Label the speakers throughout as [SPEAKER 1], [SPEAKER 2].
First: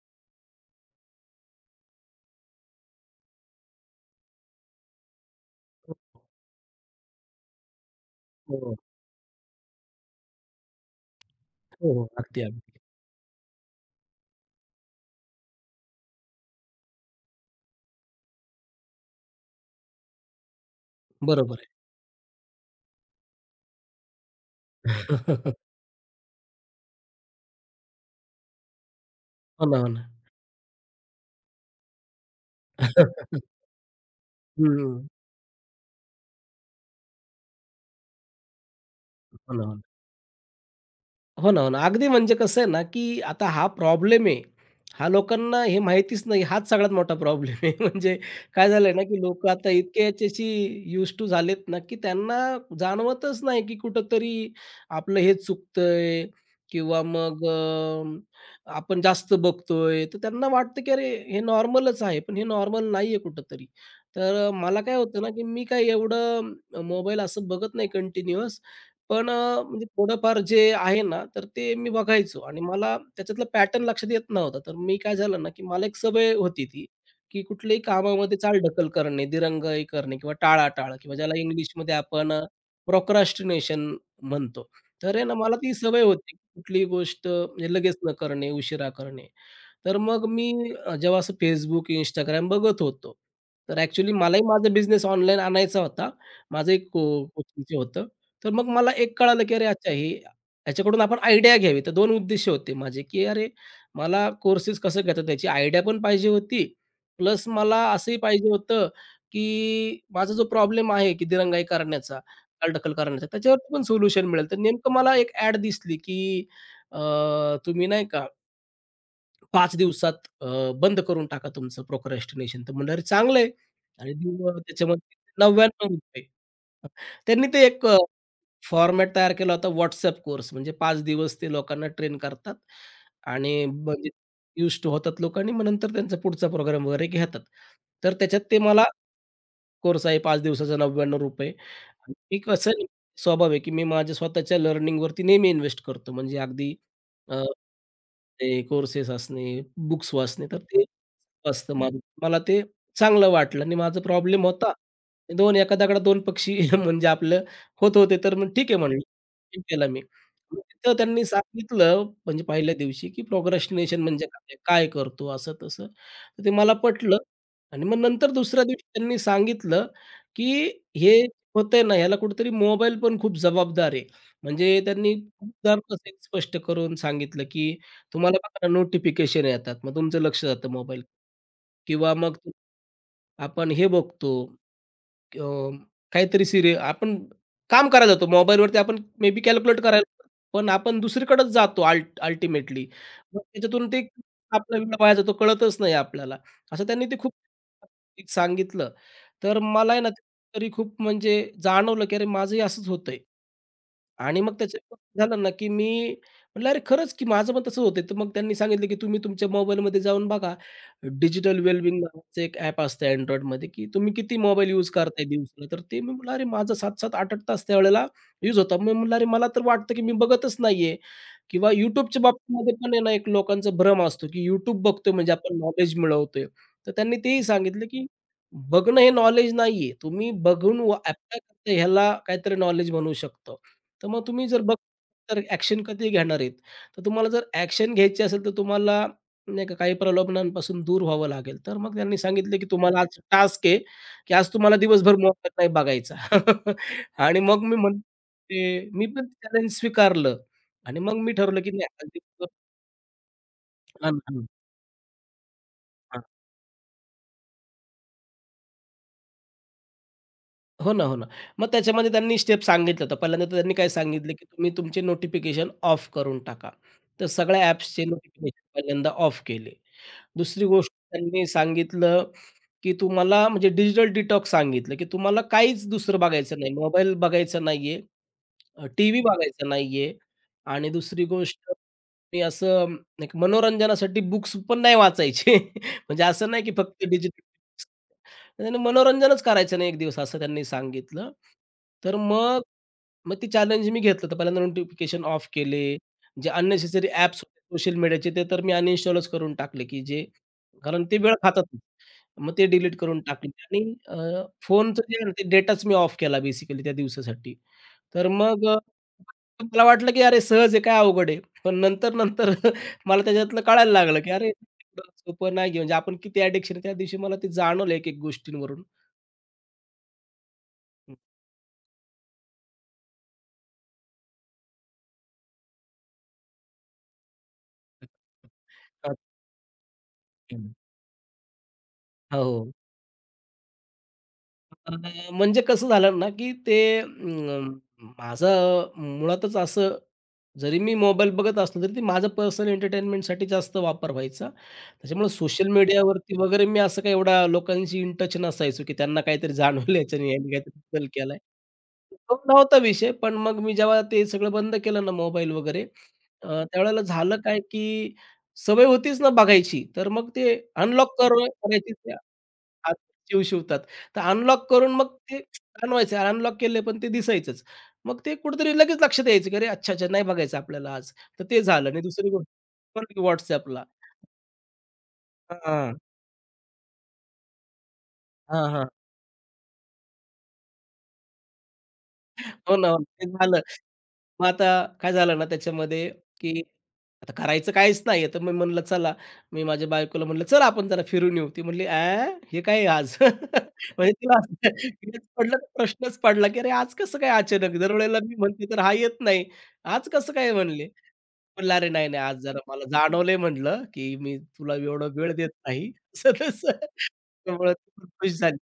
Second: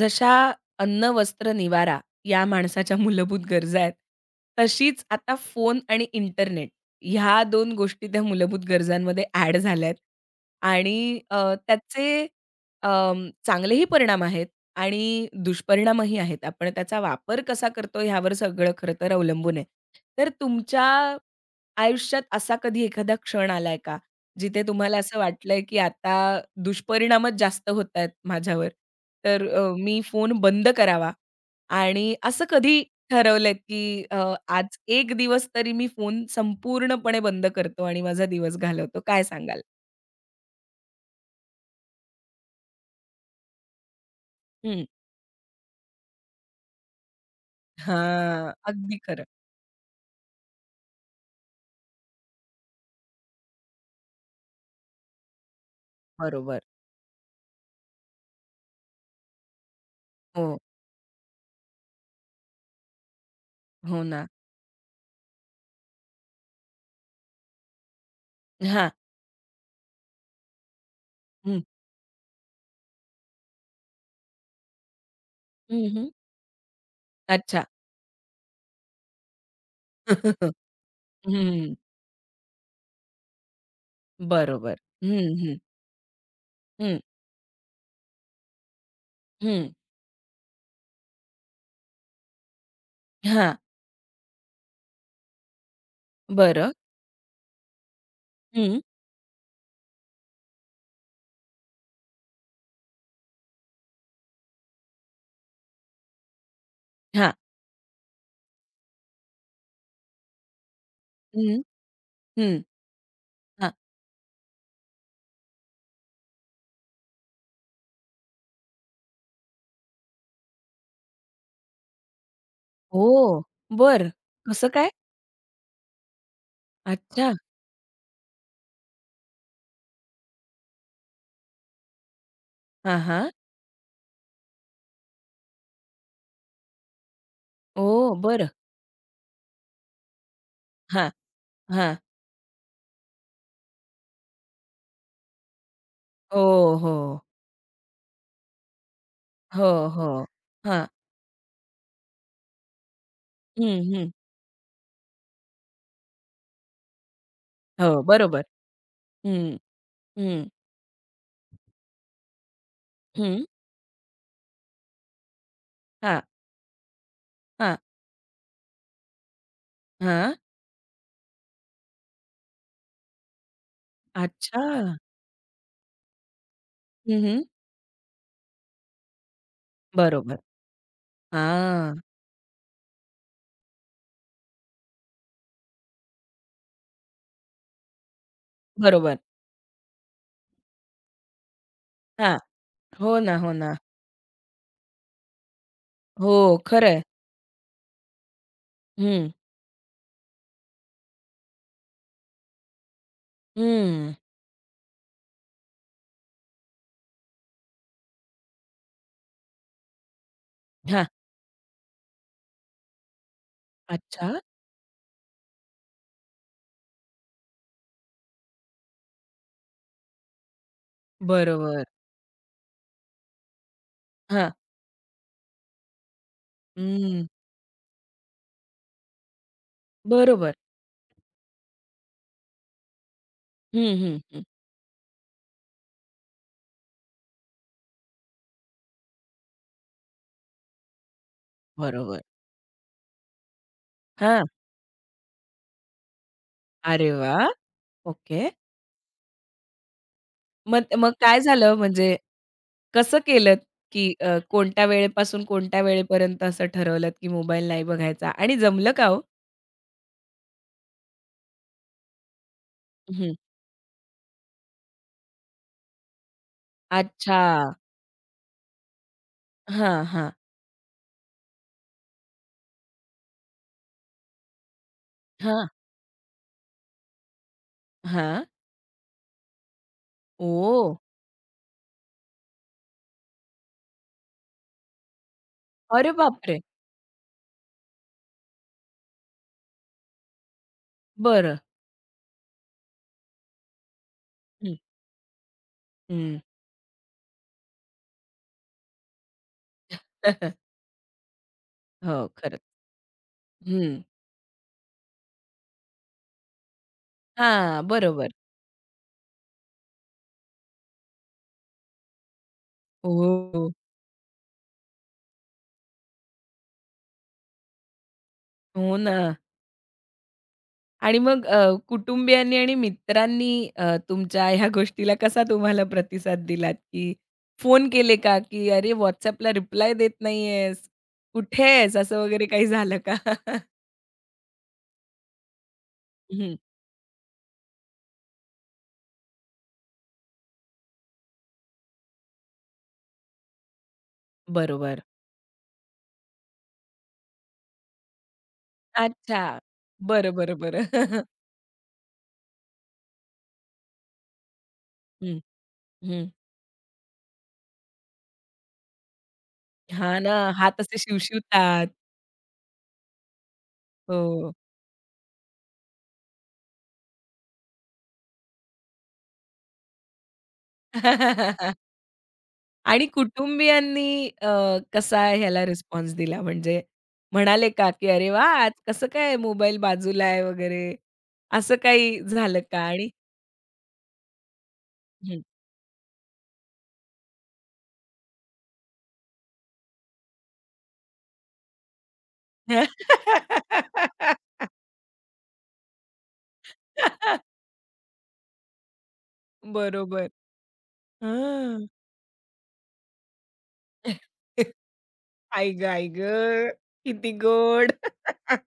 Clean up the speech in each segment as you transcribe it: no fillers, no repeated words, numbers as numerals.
[SPEAKER 1] जशा अन्न, वस्त्र, निवारा या माणसाच्या मूलभूत गरजा आहेत, तशीच आता फोन आणि इंटरनेट ह्या दोन गोष्टी त्या
[SPEAKER 2] हो,
[SPEAKER 1] मूलभूत
[SPEAKER 2] हो,
[SPEAKER 1] गरजांमध्ये ॲड झाल्यात आणि
[SPEAKER 2] हो.
[SPEAKER 1] त्याचे
[SPEAKER 2] अगदी, अगदी.
[SPEAKER 1] चांगलेही परिणाम आहेत आणि दुष्परिणामही आहेत. आपण त्याचा वापर कसा करतो ह्यावर सगळं खरं तर अवलंबून आहे. तर तुमच्या
[SPEAKER 2] बरोबर आहे.
[SPEAKER 1] आयुष्यात असा कधी एखादा क्षण आलाय का? जिथे तुम्हाला असं वाटलंय, की आता दुष्परिणामच जास्त होतायत माझ्यावर. तर
[SPEAKER 2] हो ना, हो
[SPEAKER 1] मी
[SPEAKER 2] ना.
[SPEAKER 1] फोन बंद करावा आणि असं कधी ठरवलंय, की आज
[SPEAKER 2] हं,
[SPEAKER 1] एक दिवस तरी मी फोन संपूर्णपणे बंद करतो आणि माझा दिवस घालवतो. काय
[SPEAKER 2] हो
[SPEAKER 1] सांगाल?
[SPEAKER 2] ना, हो ना. हो ना, हो ना. अगदी म्हणजे कसं आहे ना, की आता हा प्रॉब्लेम आहे.
[SPEAKER 1] हं.
[SPEAKER 2] हा लोकांना हे माहितीच नाही. हाच सगळ्यात मोठा प्रॉब्लेम आहे. म्हणजे
[SPEAKER 1] हां,
[SPEAKER 2] काय झालंय
[SPEAKER 1] अगदी
[SPEAKER 2] ना, की
[SPEAKER 1] खरं.
[SPEAKER 2] लोकं आता इतके याच्याशी यूज्ड टू झालेत ना, की त्यांना जाणवतच नाही, की कुठेतरी आपलं हे चुकतंय
[SPEAKER 1] बरोबर.
[SPEAKER 2] किंवा मग आपण जास्त बघतोय. तर त्यांना
[SPEAKER 1] हो,
[SPEAKER 2] वाटतं, की अरे हे नॉर्मलच आहे. पण हे नॉर्मल नाहीये कुठेतरी.
[SPEAKER 1] हो ना.
[SPEAKER 2] तर मला काय होतं ना, की मी काय एवढं मोबाईल असं बघत नाही कंटिन्यूअस.
[SPEAKER 1] हां.
[SPEAKER 2] पण म्हणजे थोडंफार जे आहे ना, तर
[SPEAKER 1] हं,
[SPEAKER 2] ते मी बघायचो आणि मला त्याच्यातला पॅटर्न लक्षात येत नव्हता. तर मी काय झालं ना, की
[SPEAKER 1] हं,
[SPEAKER 2] मला एक
[SPEAKER 1] हं.
[SPEAKER 2] सवय होती ती, की
[SPEAKER 1] अच्छा.
[SPEAKER 2] कुठल्याही कामामध्ये चालढकल करणे, दिरंगाई करणे किंवा टाळाटाळ किंवा ज्याला
[SPEAKER 1] हं,
[SPEAKER 2] इंग्लिशमध्ये आपण प्रोक्रॅस्टिनेशन म्हणतो.
[SPEAKER 1] बरोबर.
[SPEAKER 2] तर
[SPEAKER 1] हं,
[SPEAKER 2] आहे ना, मला
[SPEAKER 1] हं,
[SPEAKER 2] ती सवय होती. कुठलीही
[SPEAKER 1] हं,
[SPEAKER 2] गोष्ट म्हणजे लगेच न करणे, उशिरा करणे.
[SPEAKER 1] हं.
[SPEAKER 2] तर मग मी जेव्हा असं Facebook, Instagram बघत होतो.
[SPEAKER 1] हां,
[SPEAKER 2] तर ॲक्चुअली मलाही माझा बिझनेस ऑनलाईन आणायचा होता.
[SPEAKER 1] बरं.
[SPEAKER 2] माझं एक कोचिंगचं होतं. तर मग
[SPEAKER 1] हं,
[SPEAKER 2] मला एक कळालं, की अरे अच्छा हे ह्याच्याकडून आपण आयडिया घ्यावी. तर 2 उद्देश होते माझे, की अरे मला कोर्सेस कसं घेतात त्याची आयडिया पण पाहिजे होती.
[SPEAKER 1] हां.
[SPEAKER 2] प्लस मला असंही पाहिजे होतं, की माझा जो प्रॉब्लेम आहे, की
[SPEAKER 1] हं,
[SPEAKER 2] दिरंगाई करण्याचा,
[SPEAKER 1] हं.
[SPEAKER 2] चालढकल करण्याचा, त्याच्यावरती पण सोल्युशन मिळेल. तर नेमकं मला एक ॲड दिसली, की अ, तुम्ही नाही का 5 दिवसात अ, बंद करून टाका तुमचं प्रोक्रॅस्टिनेशन. तर म्हणलं अरे चांगलं
[SPEAKER 1] ओह!
[SPEAKER 2] आहे
[SPEAKER 1] बरं.
[SPEAKER 2] आणि दिवस
[SPEAKER 1] कसं काय?
[SPEAKER 2] त्याच्यामध्ये ₹99
[SPEAKER 1] अच्छा.
[SPEAKER 2] त्यांनी ते एक फॉर्मॅट तयार केला होता WhatsApp कोर्स म्हणजे पाच दिवस ते लोकांना ट्रेन करतात
[SPEAKER 1] हां, हां.
[SPEAKER 2] आणि म्हणजे युज्ड टू होतात लोक आणि मग नंतर त्यांचा पुढचा प्रोग्राम वगैरे घेतात. तर
[SPEAKER 1] ओह!
[SPEAKER 2] त्याच्यात
[SPEAKER 1] बरं.
[SPEAKER 2] ते मला कोर्स आहे 5 दिवसाचा
[SPEAKER 1] हां,
[SPEAKER 2] ₹99
[SPEAKER 1] हां.
[SPEAKER 2] आणि मी कसं आहे, स्वभाव आहे, की मी माझ्या स्वतःच्या लर्निंगवरती नेहमी इन्व्हेस्ट करतो. म्हणजे
[SPEAKER 1] हो,
[SPEAKER 2] अगदी
[SPEAKER 1] हो.
[SPEAKER 2] अ, ते कोर्सेस असणे,
[SPEAKER 1] हो, हो.
[SPEAKER 2] बुक्स वाचणे, तर ते
[SPEAKER 1] हां.
[SPEAKER 2] असतं माझं. मला ते चांगलं वाटलं आणि
[SPEAKER 1] हं,
[SPEAKER 2] माझा
[SPEAKER 1] हं.
[SPEAKER 2] प्रॉब्लेम होता. दोन एका दगडात दोन पक्षी म्हणजे आपलं होत
[SPEAKER 1] हो,
[SPEAKER 2] होते, तर
[SPEAKER 1] बरोबर.
[SPEAKER 2] मग ठीक आहे म्हणलं.
[SPEAKER 1] हं,
[SPEAKER 2] हे केला मी.
[SPEAKER 1] हं,
[SPEAKER 2] मग तिथं त्यांनी सांगितलं म्हणजे पहिल्या दिवशी, की
[SPEAKER 1] हं.
[SPEAKER 2] प्रोक्रॅस्टिनेशन म्हणजे काय? काय करतो असं तसं.
[SPEAKER 1] हां,
[SPEAKER 2] तर ते मला पटलं.
[SPEAKER 1] हां,
[SPEAKER 2] आणि मग नंतर दुसऱ्या दिवशी त्यांनी सांगितलं,
[SPEAKER 1] हां.
[SPEAKER 2] की हे होतंय ना, ह्याला कुठेतरी मोबाईल पण खूप जबाबदार आहे. म्हणजे
[SPEAKER 1] अच्छा.
[SPEAKER 2] त्यांनी खूप उदाहरणासहित स्पष्ट करून
[SPEAKER 1] हं,
[SPEAKER 2] सांगितलं, की तुम्हाला बघा ना नोटिफिकेशन येतात. मग तुमचं
[SPEAKER 1] बरोबर.
[SPEAKER 2] लक्ष जातं मोबाईल
[SPEAKER 1] हां,
[SPEAKER 2] किंवा मग आपण हे बघतो अ, काहीतरी सिरी आपण काम करायला जातो. मोबाईलवरती आपण
[SPEAKER 1] बरोबर.
[SPEAKER 2] मे बी कॅल्क्युलेट करायला जातो, पण आपण दुसरीकडेच जातो
[SPEAKER 1] हां.
[SPEAKER 2] अल्टिमेटली.
[SPEAKER 1] हो ना,
[SPEAKER 2] मग
[SPEAKER 1] हो ना.
[SPEAKER 2] त्याच्यातून ते आपला वेळ वाया जातो, कळतच नाही
[SPEAKER 1] हो,
[SPEAKER 2] आपल्याला. असं
[SPEAKER 1] खरं आहे.
[SPEAKER 2] त्यांनी ते खूप एक सांगितलं,
[SPEAKER 1] हं,
[SPEAKER 2] तर मला आहे ना तरी खूप म्हणजे जाणवलं, की अरे माझंही असंच होतंय.
[SPEAKER 1] हं.
[SPEAKER 2] आणि मग त्याच्यात झालं ना, की मी म्हटलं, "अरे खरंच की माझं पण तसं होतंय." तर मग त्यांनी सांगितलं, की "तुम्ही तुमच्या मोबाईलमध्ये जाऊन बघा." डिजिटल वेलबिंग नावाचं एक ॲप असतं Androidमध्ये, की तुम्ही
[SPEAKER 1] अच्छा.
[SPEAKER 2] किती मोबाईल यूज करताय दिवसाला. तर ते मी म्हटलं, "अरे माझा 7-7, 8-8 तास त्यावेळेला यूज होता." मी म्हटलं, "अरे मला तर वाटतं, की मी बघतच नाहीये." किंवा
[SPEAKER 1] बरोबर.
[SPEAKER 2] YouTubeच्या बाबतीमध्ये पण आहे ना, एक लोकांचा भ्रम असतो, की
[SPEAKER 1] हां.
[SPEAKER 2] YouTube बघतोय म्हणजे आपण नॉलेज मिळवतोय. तर त्यांनी
[SPEAKER 1] हं.
[SPEAKER 2] तेही सांगितलं, की बघणं हे नॉलेज नाहीये. तुम्ही
[SPEAKER 1] बरोबर.
[SPEAKER 2] बघून व अप्लाय करता ह्याला काहीतरी नॉलेज म्हणू शकतो.
[SPEAKER 1] हं,
[SPEAKER 2] तर
[SPEAKER 1] हं,
[SPEAKER 2] मग
[SPEAKER 1] हं.
[SPEAKER 2] तुम्ही जर बघ तर ॲक्शन कधी घेणार आहेत? तर तुम्हाला जर ॲक्शन घ्यायची असेल तर तुम्हाला नाही का काही प्रलोभनांपासून दूर व्हावं लागेल. तर मग त्यांनी
[SPEAKER 1] बरोबर.
[SPEAKER 2] सांगितलं की तुम्हाला आज टास्क आहे, की
[SPEAKER 1] हां.
[SPEAKER 2] आज तुम्हाला दिवसभर मोबाईल नाही बघायचा.
[SPEAKER 1] अरे
[SPEAKER 2] आणि
[SPEAKER 1] वाह!
[SPEAKER 2] मग मी
[SPEAKER 1] ओके.
[SPEAKER 2] म्हणते मी पण चॅलेंज स्वीकारलं
[SPEAKER 1] मग
[SPEAKER 2] आणि
[SPEAKER 1] मग
[SPEAKER 2] मग मी
[SPEAKER 1] काय
[SPEAKER 2] ठरवलं की
[SPEAKER 1] झालं
[SPEAKER 2] नाही आज
[SPEAKER 1] म्हणजे
[SPEAKER 2] दिवसभर
[SPEAKER 1] कसं केलत,
[SPEAKER 2] हां,
[SPEAKER 1] की
[SPEAKER 2] हां.
[SPEAKER 1] कोणत्या वेळेपासून कोणत्या वेळेपर्यंत असं ठरवलत, की मोबाईल नाही बघायचा आणि जमलं का हो?
[SPEAKER 2] हो ना, हो ना. मग त्याच्यामध्ये त्यांनी स्टेप सांगितलं होतं.
[SPEAKER 1] हं.
[SPEAKER 2] पहिल्यांदा तर त्यांनी काय सांगितलं, की तुम्ही तुमचे नोटिफिकेशन ऑफ करून टाका. तर
[SPEAKER 1] अच्छा.
[SPEAKER 2] सगळ्या ॲप्सचे नोटिफिकेशन पहिल्यांदा ऑफ केले.
[SPEAKER 1] हां, हां.
[SPEAKER 2] दुसरी गोष्ट त्यांनी सांगितलं, की तुम्हाला म्हणजे डिजिटल डिटॉक्स सांगितलं, की तुम्हाला
[SPEAKER 1] हां.
[SPEAKER 2] काहीच दुसरं बघायचं नाही. मोबाईल बघायचा नाहीये,
[SPEAKER 1] हां.
[SPEAKER 2] टीव्ही बघायचा नाहीये
[SPEAKER 1] ओह!
[SPEAKER 2] आणि दुसरी गोष्ट मी असं एक मनोरंजनासाठी बुक्स पण नाही वाचायचे.
[SPEAKER 1] अरे
[SPEAKER 2] म्हणजे असं
[SPEAKER 1] बापरे!
[SPEAKER 2] नाही, की फक्त डिजिटल त्याने मनोरंजनच करायचं नाही एक दिवस असं त्यांनी सांगितलं.
[SPEAKER 1] बरं.
[SPEAKER 2] तर मग, मग ती चॅलेंज मी घेतलं. तर पहिल्यांदा
[SPEAKER 1] हं.
[SPEAKER 2] नोटिफिकेशन ऑफ केले.
[SPEAKER 1] हं.
[SPEAKER 2] जे अननेसेसरी ॲप्स होते सोशल मीडियाचे ते तर मी अनइन्स्टॉलच करून टाकले, की जे कारण ते वेळ खातात.
[SPEAKER 1] हो,
[SPEAKER 2] मग
[SPEAKER 1] खरंच.
[SPEAKER 2] ते डिलीट करून टाकले आणि
[SPEAKER 1] हं.
[SPEAKER 2] फोनचं जे आहे ना, ते डेटाच मी ऑफ केला बेसिकली त्या दिवसासाठी.
[SPEAKER 1] हां, बरोबर.
[SPEAKER 2] तर मग मला वाटलं, की अरे सहज आहे काय अवघड आहे. पण नंतर, नंतर मला त्याच्यातलं
[SPEAKER 1] हो,
[SPEAKER 2] कळायला लागलं, की अरे एवढं सोपं नाही आहे. म्हणजे आपण किती ॲडिक्शन त्या दिवशी मला ते जाणवलं एक-एक गोष्टींवरून.
[SPEAKER 1] हो ना. आणि मग कुटुंबियांनी आणि मित्रांनी तुमच्या ह्या गोष्टीला कसा तुम्हाला प्रतिसाद दिलात? की फोन केले का? की "अरे WhatsAppला रिप्लाय देत नाहीयेस, कुठे आहेस?" असं वगैरे काही
[SPEAKER 2] हो.
[SPEAKER 1] झालं का?
[SPEAKER 2] अ, म्हणजे कसं झालं ना, की
[SPEAKER 1] हं,
[SPEAKER 2] ते माझं मुळातच असं जरी मी मोबाईल बघत असलो, तरी ते माझं पर्सनल एंटरटेनमेंटसाठी जास्त वापर व्हायचा.
[SPEAKER 1] बरोबर.
[SPEAKER 2] त्याच्यामुळे सोशल मीडियावरती वगैरे मी असं काही एवढा लोकांशी इन टच नसायचो, की त्यांना
[SPEAKER 1] अच्छा.
[SPEAKER 2] काहीतरी जाणवलं याच्याने,
[SPEAKER 1] बरं,
[SPEAKER 2] यांनी
[SPEAKER 1] बरं,
[SPEAKER 2] काहीतरी बदल
[SPEAKER 1] बरं.
[SPEAKER 2] केलाय. उद्भवला होता विषय, पण मग मी जेव्हा ते सगळं बंद केलं ना
[SPEAKER 1] हं,
[SPEAKER 2] मोबाईल वगैरे,
[SPEAKER 1] हं.
[SPEAKER 2] त्यावेळेला झालं काय, की सवय होतीच ना बघायची, तर
[SPEAKER 1] हां
[SPEAKER 2] मग
[SPEAKER 1] ना,
[SPEAKER 2] ते
[SPEAKER 1] हात असे
[SPEAKER 2] अनलॉक करून
[SPEAKER 1] शिवशिवतात.
[SPEAKER 2] करायची त्या हात शिवतात. तर
[SPEAKER 1] हो.
[SPEAKER 2] अनलॉक करून मग ते जाणवायचं अनलॉक केले पण ते दिसायचंच. मग ते कुठेतरी लगेच लक्षात यायचं, की "अरे, अच्छा, अच्छा, नाही बघायचं आपल्याला आज." तर ते झालं आणि दुसरी गोष्ट बरं
[SPEAKER 1] आणि
[SPEAKER 2] की WhatsAppला
[SPEAKER 1] कुटुंबियांनी अ, कसा ह्याला
[SPEAKER 2] हां.
[SPEAKER 1] रिस्पॉन्स दिला? म्हणजे म्हणाले का, की "अरे वाह! आज कसं काय मोबाईल बाजूला आहे?" वगैरे असं काही झालं
[SPEAKER 2] हो
[SPEAKER 1] का?
[SPEAKER 2] ना, हो ना.
[SPEAKER 1] आणि
[SPEAKER 2] ते झालं. मग आता काय झालं
[SPEAKER 1] हं.
[SPEAKER 2] ना त्याच्यामध्ये, की आता करायचं काहीच नाहीये, तर मी म्हणलं चला, मी माझ्या बायकोला म्हणलं, "चल आपण जरा फिरून येऊ." ती म्हणली, "अॅ? हे काय आहे आज?" म्हणजे तिला असं तिला पडलं प्रश्नच पडला, की "अरे आज कसं काय अचानक? दरवेळेला मी म्हणते तर हा येत नाही. आज
[SPEAKER 1] बरोबर.
[SPEAKER 2] कसं काय?" म्हणले. म्हणलं,
[SPEAKER 1] हां.
[SPEAKER 2] "अरे नाही, नाही, आज जरा मला जाणवलंय" म्हणलं, "की मी तुला एवढा वेळ देत
[SPEAKER 1] आई गं!
[SPEAKER 2] नाही."
[SPEAKER 1] आई
[SPEAKER 2] असं
[SPEAKER 1] गं!
[SPEAKER 2] तसं.
[SPEAKER 1] किती
[SPEAKER 2] त्यामुळे ती
[SPEAKER 1] गोड.
[SPEAKER 2] पण खुश झाली.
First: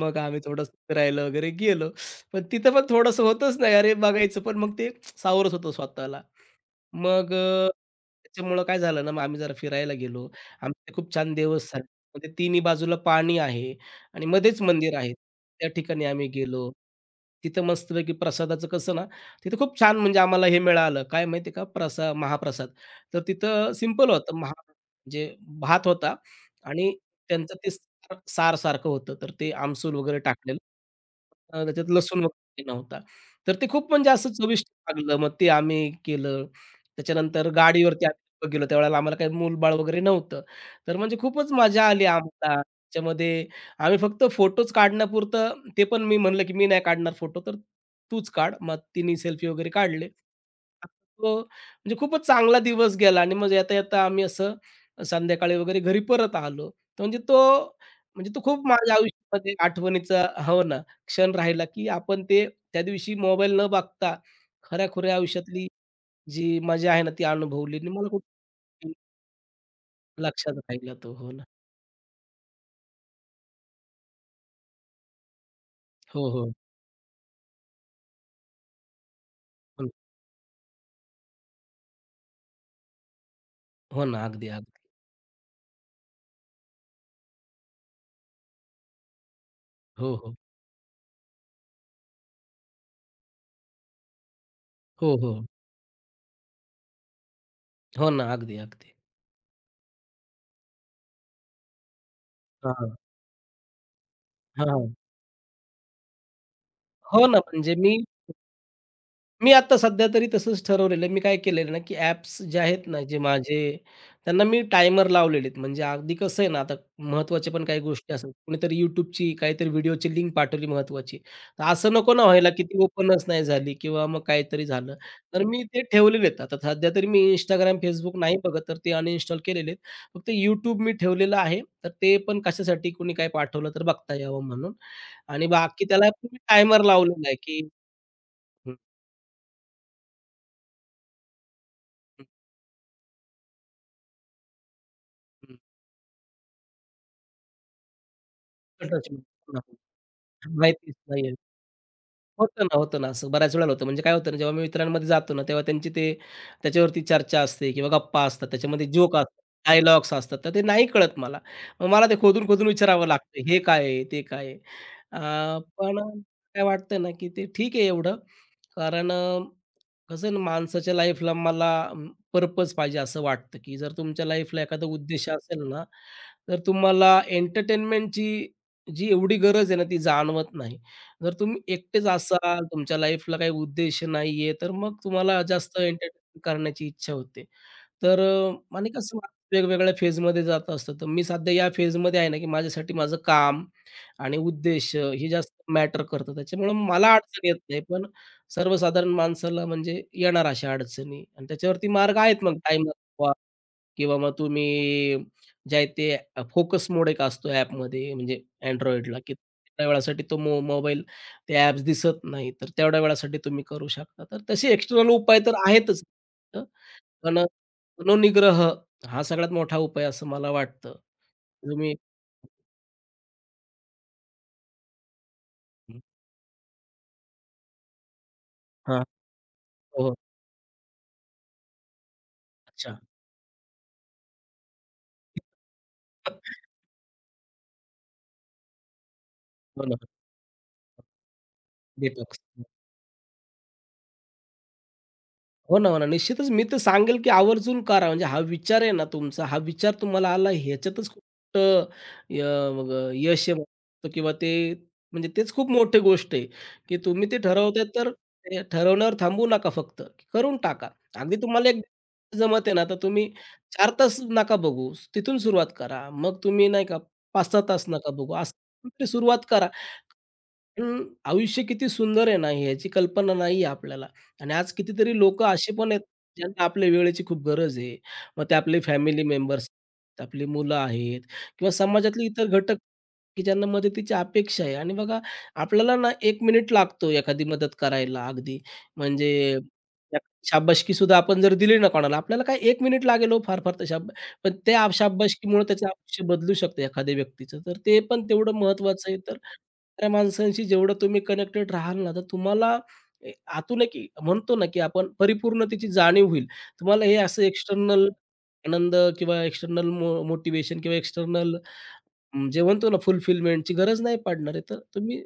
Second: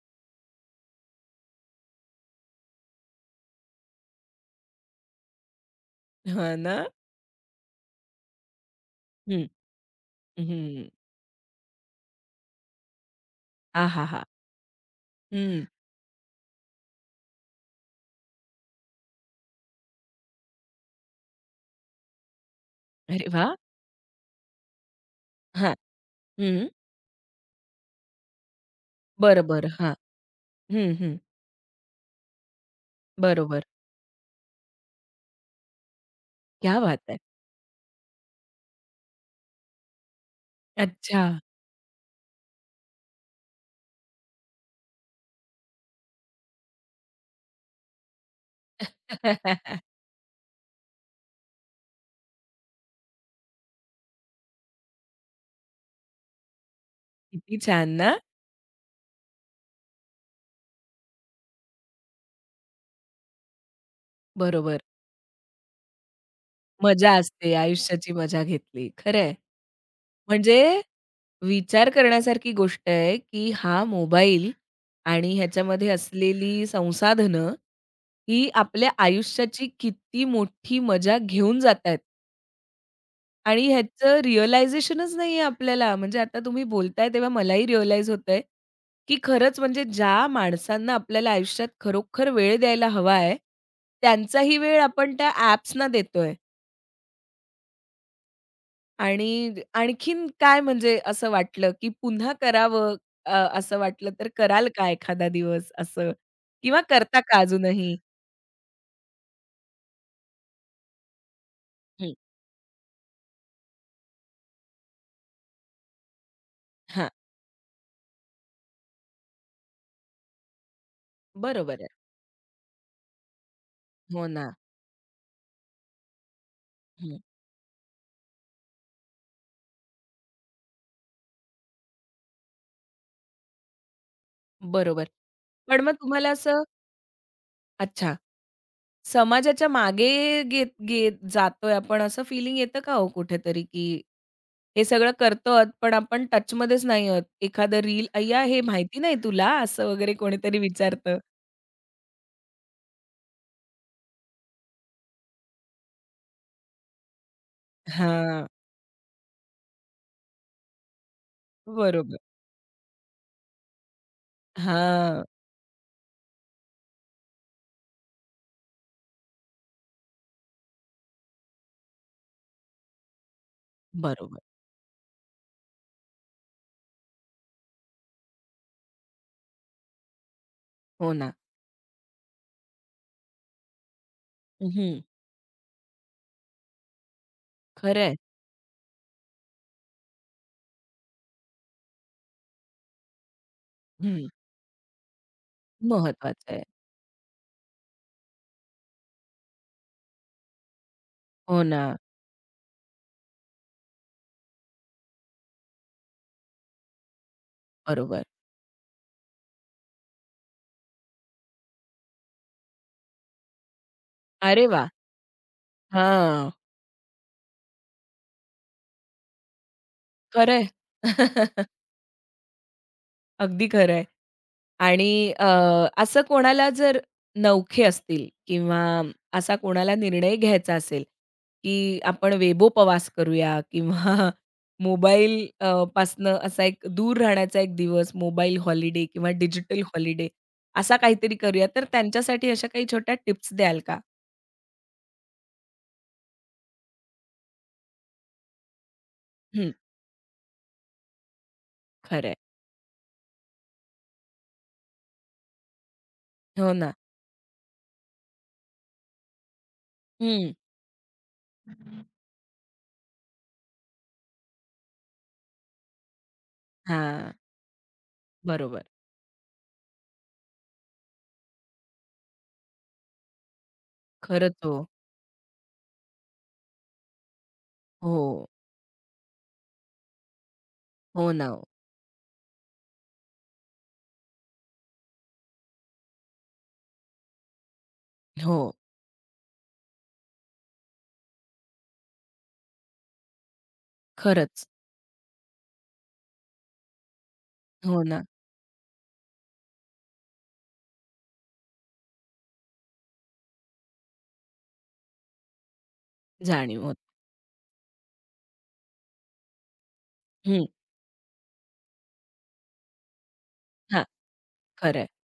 [SPEAKER 2] मग आम्ही थोडंसं फिरायला वगैरे गेलो. पण तिथं पण थोडंसं होतच नाही. अरे, बघायचं पण मग ते सावरच होतं स्वतःला.
[SPEAKER 1] हां ना.
[SPEAKER 2] मग त्याच्यामुळं काय झालं ना, मग आम्ही
[SPEAKER 1] हं,
[SPEAKER 2] जरा फिरायला गेलो.
[SPEAKER 1] हं.
[SPEAKER 2] आमचे खूप छान देवस्थान आहे. म्हणजे तिन्ही बाजूला पाणी आहे
[SPEAKER 1] आहाहा!
[SPEAKER 2] आणि मध्येच मंदिर आहे.
[SPEAKER 1] हं.
[SPEAKER 2] त्या ठिकाणी आम्ही गेलो. तिथं मस्तपैकी प्रसादाचं कसं ना, तिथं खूप छान म्हणजे आम्हाला हे मिळालं. काय माहिती आहे का? महाप्रसाद. तर
[SPEAKER 1] अरे वाह!
[SPEAKER 2] तिथं सिंपल होतं. महा म्हणजे
[SPEAKER 1] हां.
[SPEAKER 2] भात होता
[SPEAKER 1] हं.
[SPEAKER 2] आणि त्यांचं ते सारसारखं होतं. तर
[SPEAKER 1] बरं,
[SPEAKER 2] ते
[SPEAKER 1] बरं. हां.
[SPEAKER 2] आमसूल वगैरे टाकलेलं.
[SPEAKER 1] हं, हं.
[SPEAKER 2] त्याच्यात लसूण वगैरे नव्हता. तर
[SPEAKER 1] बरोबर.
[SPEAKER 2] ते खूप म्हणजे असं चविष्ट लागलं. मग ते आम्ही केलं.
[SPEAKER 1] क्या बात है!
[SPEAKER 2] त्याच्यानंतर गाडीवरती आम्ही गेलो, त्यावेळेला आम्हाला काही मूल वगैरे नव्हतं. तर म्हणजे
[SPEAKER 1] अच्छा.
[SPEAKER 2] खूपच मजा आली आम्हाला. त्याच्यामध्ये आम्ही फक्त फोटोच काढण्यापुरतं ते पण मी म्हणलं, की "मी नाही काढणार फोटो, तर तूच काढ." मग तिने सेल्फी वगैरे काढले. तो म्हणजे खूपच चांगला दिवस गेला आणि मग येता-येता आम्ही असं संध्याकाळी वगैरे घरी परत आलो. तर म्हणजे तो
[SPEAKER 1] किती छान ना?
[SPEAKER 2] म्हणजे तो खूप माझ्या आयुष्यामध्ये आठवणीचा हो ना, क्षण राहिला, की आपण ते त्या दिवशी मोबाईल न बघता
[SPEAKER 1] बरोबर.
[SPEAKER 2] खऱ्या-खुऱ्या आयुष्यातली जी मजा आहे ना,
[SPEAKER 1] मजा
[SPEAKER 2] ती
[SPEAKER 1] असते,
[SPEAKER 2] अनुभवली आणि मला
[SPEAKER 1] आयुष्याची मजा घेतली.
[SPEAKER 2] कुठे
[SPEAKER 1] खरंय.
[SPEAKER 2] लक्षात
[SPEAKER 1] म्हणजे
[SPEAKER 2] राहिला तो. हो ना.
[SPEAKER 1] विचार करण्यासारखी गोष्ट आहे, की हा मोबाईल आणि ह्याच्यामध्ये
[SPEAKER 2] हो, हो.
[SPEAKER 1] असलेली संसाधनं, ही आपल्या आयुष्याची
[SPEAKER 2] हो ना.
[SPEAKER 1] किती मोठी मजा घेऊन जातायत आणि
[SPEAKER 2] हो
[SPEAKER 1] ह्याचं
[SPEAKER 2] ना. अगदी, अगदी.
[SPEAKER 1] रिअलायझेशनच नाहीये आपल्याला. म्हणजे आता तुम्ही बोलताय तेव्हा मलाही रिअलाईज होतंय, की खरंच म्हणजे
[SPEAKER 2] हो,
[SPEAKER 1] ज्या
[SPEAKER 2] हो.
[SPEAKER 1] माणसांना आपल्याला आयुष्यात खरोखर वेळ द्यायला हवा आहे, त्यांचाही वेळ आपण
[SPEAKER 2] हो,
[SPEAKER 1] त्या
[SPEAKER 2] हो.
[SPEAKER 1] ॲप्सना देतोय.
[SPEAKER 2] हो ना. अगदी, अगदी.
[SPEAKER 1] आणि आणखीन काय म्हणजे असं वाटलं, की पुन्हा
[SPEAKER 2] हां.
[SPEAKER 1] करावं अ, असं वाटलं तर कराल का
[SPEAKER 2] हां.
[SPEAKER 1] एखादा दिवस असं? किंवा करता
[SPEAKER 2] हो
[SPEAKER 1] का
[SPEAKER 2] ना, म्हणजे
[SPEAKER 1] अजूनही?
[SPEAKER 2] मी मी आता सध्या तरी तसंच ठरवलेलं आहे. मी काय केलेलं ना, की
[SPEAKER 1] हं.
[SPEAKER 2] ॲप्स जे आहेत ना, जे माझे त्यांना मी टायमर लावलेले आहेत. म्हणजे अगदी कसं आहे ना, आता
[SPEAKER 1] हां,
[SPEAKER 2] महत्त्वाच्या पण काही गोष्टी असतात. कुणीतरी YouTubeची काहीतरी व्हिडिओची लिंक पाठवली महत्त्वाची. तर
[SPEAKER 1] बरोबर आहे.
[SPEAKER 2] असं नको ना व्हायला, की ती ओपनच नाही झाली किंवा मग
[SPEAKER 1] हो ना.
[SPEAKER 2] काहीतरी झालं. तर मी ते ठेवलेले आहेत. आता सध्या तरी
[SPEAKER 1] हं.
[SPEAKER 2] मी Instagram, Facebook नाही बघत, तर ते अनइन्स्टॉल केलेले आहेत. फक्त YouTube मी ठेवलेलं आहे. तर ते पण कशासाठी कुणी काय पाठवलं तर बघता यावं म्हणून
[SPEAKER 1] बरोबर.
[SPEAKER 2] आणि
[SPEAKER 1] पण
[SPEAKER 2] बाकी
[SPEAKER 1] मग
[SPEAKER 2] त्याला
[SPEAKER 1] तुम्हाला असं
[SPEAKER 2] टायमर लावलेला आहे, की
[SPEAKER 1] अच्छा,
[SPEAKER 2] हं,
[SPEAKER 1] समाजाच्या मागे घेत घेत जातोय आपण असं
[SPEAKER 2] हं,
[SPEAKER 1] फीलिंग येतं का हो कुठेतरी, की हे सगळं करतो
[SPEAKER 2] हं.
[SPEAKER 1] आहोत, पण आपण टचमध्येच नाही आहोत. एखादं रील, "अय्या हे माहिती
[SPEAKER 2] कटोच
[SPEAKER 1] नाही तुला?" असं वगैरे कोणीतरी
[SPEAKER 2] माहितीच
[SPEAKER 1] विचारतं.
[SPEAKER 2] नाहीये. होतं ना, होतं ना असं बऱ्याच वेळेला होतं. म्हणजे काय होतं ना, जेव्हा मी मित्रांमध्ये जातो ना, तेव्हा त्यांची ते त्याच्यावरती चर्चा असते किंवा गप्पा
[SPEAKER 1] हां,
[SPEAKER 2] असतात. त्याच्यामध्ये जोक असतात, डायलॉग्स असतात. तर ते नाही कळत मला. मग मला ते
[SPEAKER 1] बरोबर.
[SPEAKER 2] खोदून-खोदून विचारावं लागतं. हे काय आहे? ते काय आहे?
[SPEAKER 1] हां.
[SPEAKER 2] पण काय वाटतं ना, की ते ठीक आहे एवढं. कारण कसं ना माणसाच्या लाईफला मला पर्पज पाहिजे असं वाटतं, की जर तुमच्या
[SPEAKER 1] बरोबर.
[SPEAKER 2] लाईफला एखादा उद्देश असेल ना, तर तुम्हाला एंटरटेनमेंटची जी एवढी गरज आहे ना, ती जाणवत नाही.
[SPEAKER 1] हो ना.
[SPEAKER 2] जर तुम्ही एकटेच असाल, तुमच्या लाईफला काही उद्देश नाहीये, तर मग
[SPEAKER 1] हं.
[SPEAKER 2] तुम्हाला जास्त एंटरटेन करण्याची इच्छा होते.
[SPEAKER 1] खरं आहे.
[SPEAKER 2] तर आणि कसं माणूस वेगवेगळ्या फेजमध्ये जात असतं. तर मी सध्या या फेजमध्ये आहे ना, की माझ्यासाठी माझं काम
[SPEAKER 1] हं.
[SPEAKER 2] आणि उद्देश हे जास्त मॅटर करतं.
[SPEAKER 1] महत्वाचं आहे.
[SPEAKER 2] त्याच्यामुळं मला अडचण येत नाही, पण सर्वसाधारण माणसाला म्हणजे येणार अशा अडचणी आणि
[SPEAKER 1] हो ना.
[SPEAKER 2] त्याच्यावरती मार्ग आहेत मग टाईमर किंवा मग तुम्ही जे आहे ते फोकस मोड एक असतो ॲपमध्ये
[SPEAKER 1] बरोबर.
[SPEAKER 2] म्हणजे Androidला, की त्या वेळासाठी तो मोबाईल ते ॲप्स दिसत नाही. तर तेवढ्या वेळासाठी तुम्ही करू शकता. तर
[SPEAKER 1] अरे
[SPEAKER 2] तसे
[SPEAKER 1] वाह!
[SPEAKER 2] एक्स्टर्नल उपाय तर आहेतच.
[SPEAKER 1] हां.
[SPEAKER 2] पण मनोनिग्रह हा सगळ्यात मोठा उपाय असं मला
[SPEAKER 1] खरं
[SPEAKER 2] वाटतं. तुम्ही
[SPEAKER 1] अगदी खरं आहे. आणि असं कोणाला जर नवखे असतील किंवा
[SPEAKER 2] हां.
[SPEAKER 1] असा कोणाला
[SPEAKER 2] हो, हो.
[SPEAKER 1] निर्णय घ्यायचा असेल, की आपण वेबो
[SPEAKER 2] अच्छा.
[SPEAKER 1] प्रवास करूया किंवा मोबाईल पासनं असा एक दूर राहण्याचा एक दिवस, मोबाईल हॉलिडे किंवा डिजिटल
[SPEAKER 2] हो ना.
[SPEAKER 1] हॉलिडे असा काहीतरी करूया, तर
[SPEAKER 2] डिटॉक्स.
[SPEAKER 1] त्यांच्यासाठी अशा काही छोट्या टिप्स द्याल का?
[SPEAKER 2] हो ना, हो ना. निश्चितच मी तर सांगेल, की आवर्जून करा. म्हणजे हा विचार आहे ना तुमचा, हा
[SPEAKER 1] हं.
[SPEAKER 2] विचार तुम्हाला आला ह्याच्यातच खूप मोठं
[SPEAKER 1] खरं
[SPEAKER 2] य मग यश आहे म्हणतो किंवा ते म्हणजे तेच खूप मोठी गोष्ट आहे,
[SPEAKER 1] हो ना.
[SPEAKER 2] की तुम्ही ते ठरवताय तर ते ठरवण्यावर थांबू नका फक्त,
[SPEAKER 1] हं.
[SPEAKER 2] करून टाका. अगदी तुम्हाला एक जमत आहे ना, तर तुम्ही 4 तास नका बघू, तिथून सुरुवात करा. मग तुम्ही नाही का
[SPEAKER 1] हां,
[SPEAKER 2] 5-6 तास नका बघू,
[SPEAKER 1] बरोबर.
[SPEAKER 2] असं ते सुरुवात करा. पण आयुष्य किती सुंदर आहे ना, ह्याची कल्पना नाही आहे आपल्याला. आणि
[SPEAKER 1] खरंच
[SPEAKER 2] आज
[SPEAKER 1] हो.
[SPEAKER 2] कितीतरी लोक असे पण आहेत, ज्यांना आपल्या वेळेची खूप गरज आहे. मग
[SPEAKER 1] हो,
[SPEAKER 2] ते आपले फॅमिली मेंबर्स, आपली मुलं आहेत
[SPEAKER 1] हो ना, हो.
[SPEAKER 2] किंवा समाजातले इतर घटक, की ज्यांना मदतीची अपेक्षा आहे आणि बघा आपल्याला ना एक मिनिट लागतो एखादी मदत करायला
[SPEAKER 1] हो,
[SPEAKER 2] अगदी. म्हणजे एक शाबासकीसुद्धा आपण जर दिली ना कोणाला, आपल्याला काय 1 मिनिट लागेल हो फार-फार तर पण
[SPEAKER 1] खरंच.
[SPEAKER 2] त्या शाबासकीमुळे त्याचं आयुष्य बदलू शकतं एखाद्या व्यक्तीचं. तर ते
[SPEAKER 1] हो
[SPEAKER 2] पण
[SPEAKER 1] ना,
[SPEAKER 2] तेवढं महत्त्वाचं आहे. तर त्या माणसांशी जेवढं तुम्ही कनेक्टेड राहाल ना, तर तुम्हाला आतून एक म्हणतो ना, की आपण परिपूर्णतेची जाणीव होईल.
[SPEAKER 1] जाणीव होत.
[SPEAKER 2] तुम्हाला हे असं एक्सटर्नल आनंद किंवा एक्सटर्नल
[SPEAKER 1] हं,
[SPEAKER 2] मोटिव्हेशन किंवा एक्सटर्नल जे म्हणतो ना फुलफिलमेंटची गरज
[SPEAKER 1] हां,
[SPEAKER 2] नाही पडणार आहे. तर
[SPEAKER 1] खरं
[SPEAKER 2] तुम्ही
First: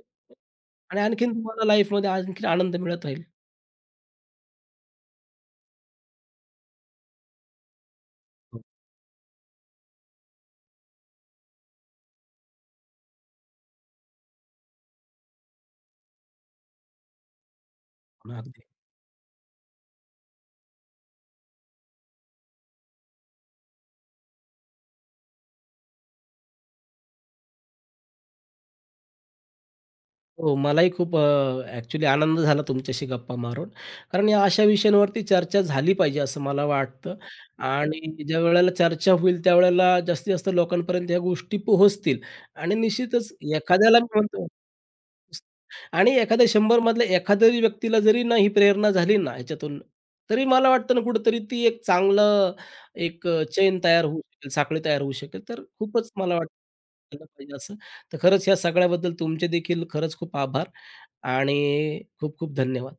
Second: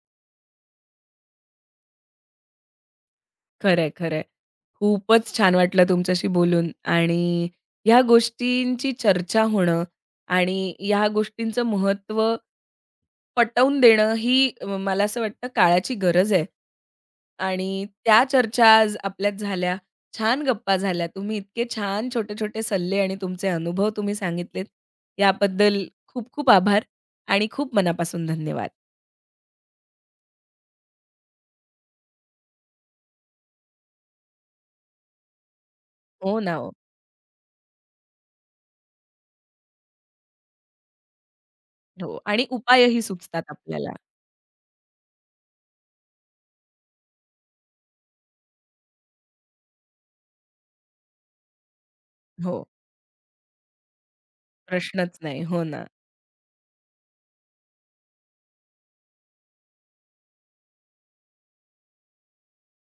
[SPEAKER 2] आणि आणखीन तुम्हाला लाईफमध्ये आणखीन आनंद मिळत राहील.
[SPEAKER 1] खरंय, खरंय. खूपच छान वाटलं तुमच्याशी बोलून आणि ह्या
[SPEAKER 2] हो
[SPEAKER 1] गोष्टींची चर्चा होणं आणि ह्या गोष्टींचं महत्त्व पटवून देणं ही मला असं वाटतं काळाची गरज आहे. आणि त्या
[SPEAKER 2] ना, अगदी.
[SPEAKER 1] चर्चा आज आपल्यात झाल्या. छान गप्पा झाल्या. तुम्ही इतके छान छोटे-छोटे सल्ले आणि तुमचे अनुभव तुम्ही सांगितलेत. याबद्दल खूप-खूप आभार आणि खूप मनापासून धन्यवाद.
[SPEAKER 2] हो, मलाही खूप ॲक्चुअली आनंद झाला तुमच्याशी गप्पा मारून. कारण या अशा विषयांवरती चर्चा झाली पाहिजे
[SPEAKER 1] हो
[SPEAKER 2] असं
[SPEAKER 1] ना,
[SPEAKER 2] मला
[SPEAKER 1] हो.
[SPEAKER 2] वाटतं आणि ज्या वेळेला चर्चा होईल त्यावेळेला जास्तीत जास्त लोकांपर्यंत ह्या गोष्टी
[SPEAKER 1] हो
[SPEAKER 2] पोहोचतील
[SPEAKER 1] आणि
[SPEAKER 2] आणि
[SPEAKER 1] उपायही
[SPEAKER 2] निश्चितच
[SPEAKER 1] सुचतात आपल्याला.
[SPEAKER 2] एखाद्याला मी म्हणतो आणि एखाद्या 100 मधल्या एखाद्या व्यक्तीला जरी ना ही प्रेरणा झाली ना ह्याच्यातून, तरी मला वाटतं ना कुठेतरी ती एक चांगलं
[SPEAKER 1] हो.
[SPEAKER 2] एक चैन तयार होऊ शकेल, साखळी तयार होऊ
[SPEAKER 1] प्रश्नच
[SPEAKER 2] शकेल.
[SPEAKER 1] नाही. हो
[SPEAKER 2] तर
[SPEAKER 1] ना.
[SPEAKER 2] खूपच मला वाटतं केलं पाहिजे असं तर खरंच ह्या सगळ्याबद्दल तुमचे देखील खरंच खूप आभार आणि खूप खूप धन्यवाद.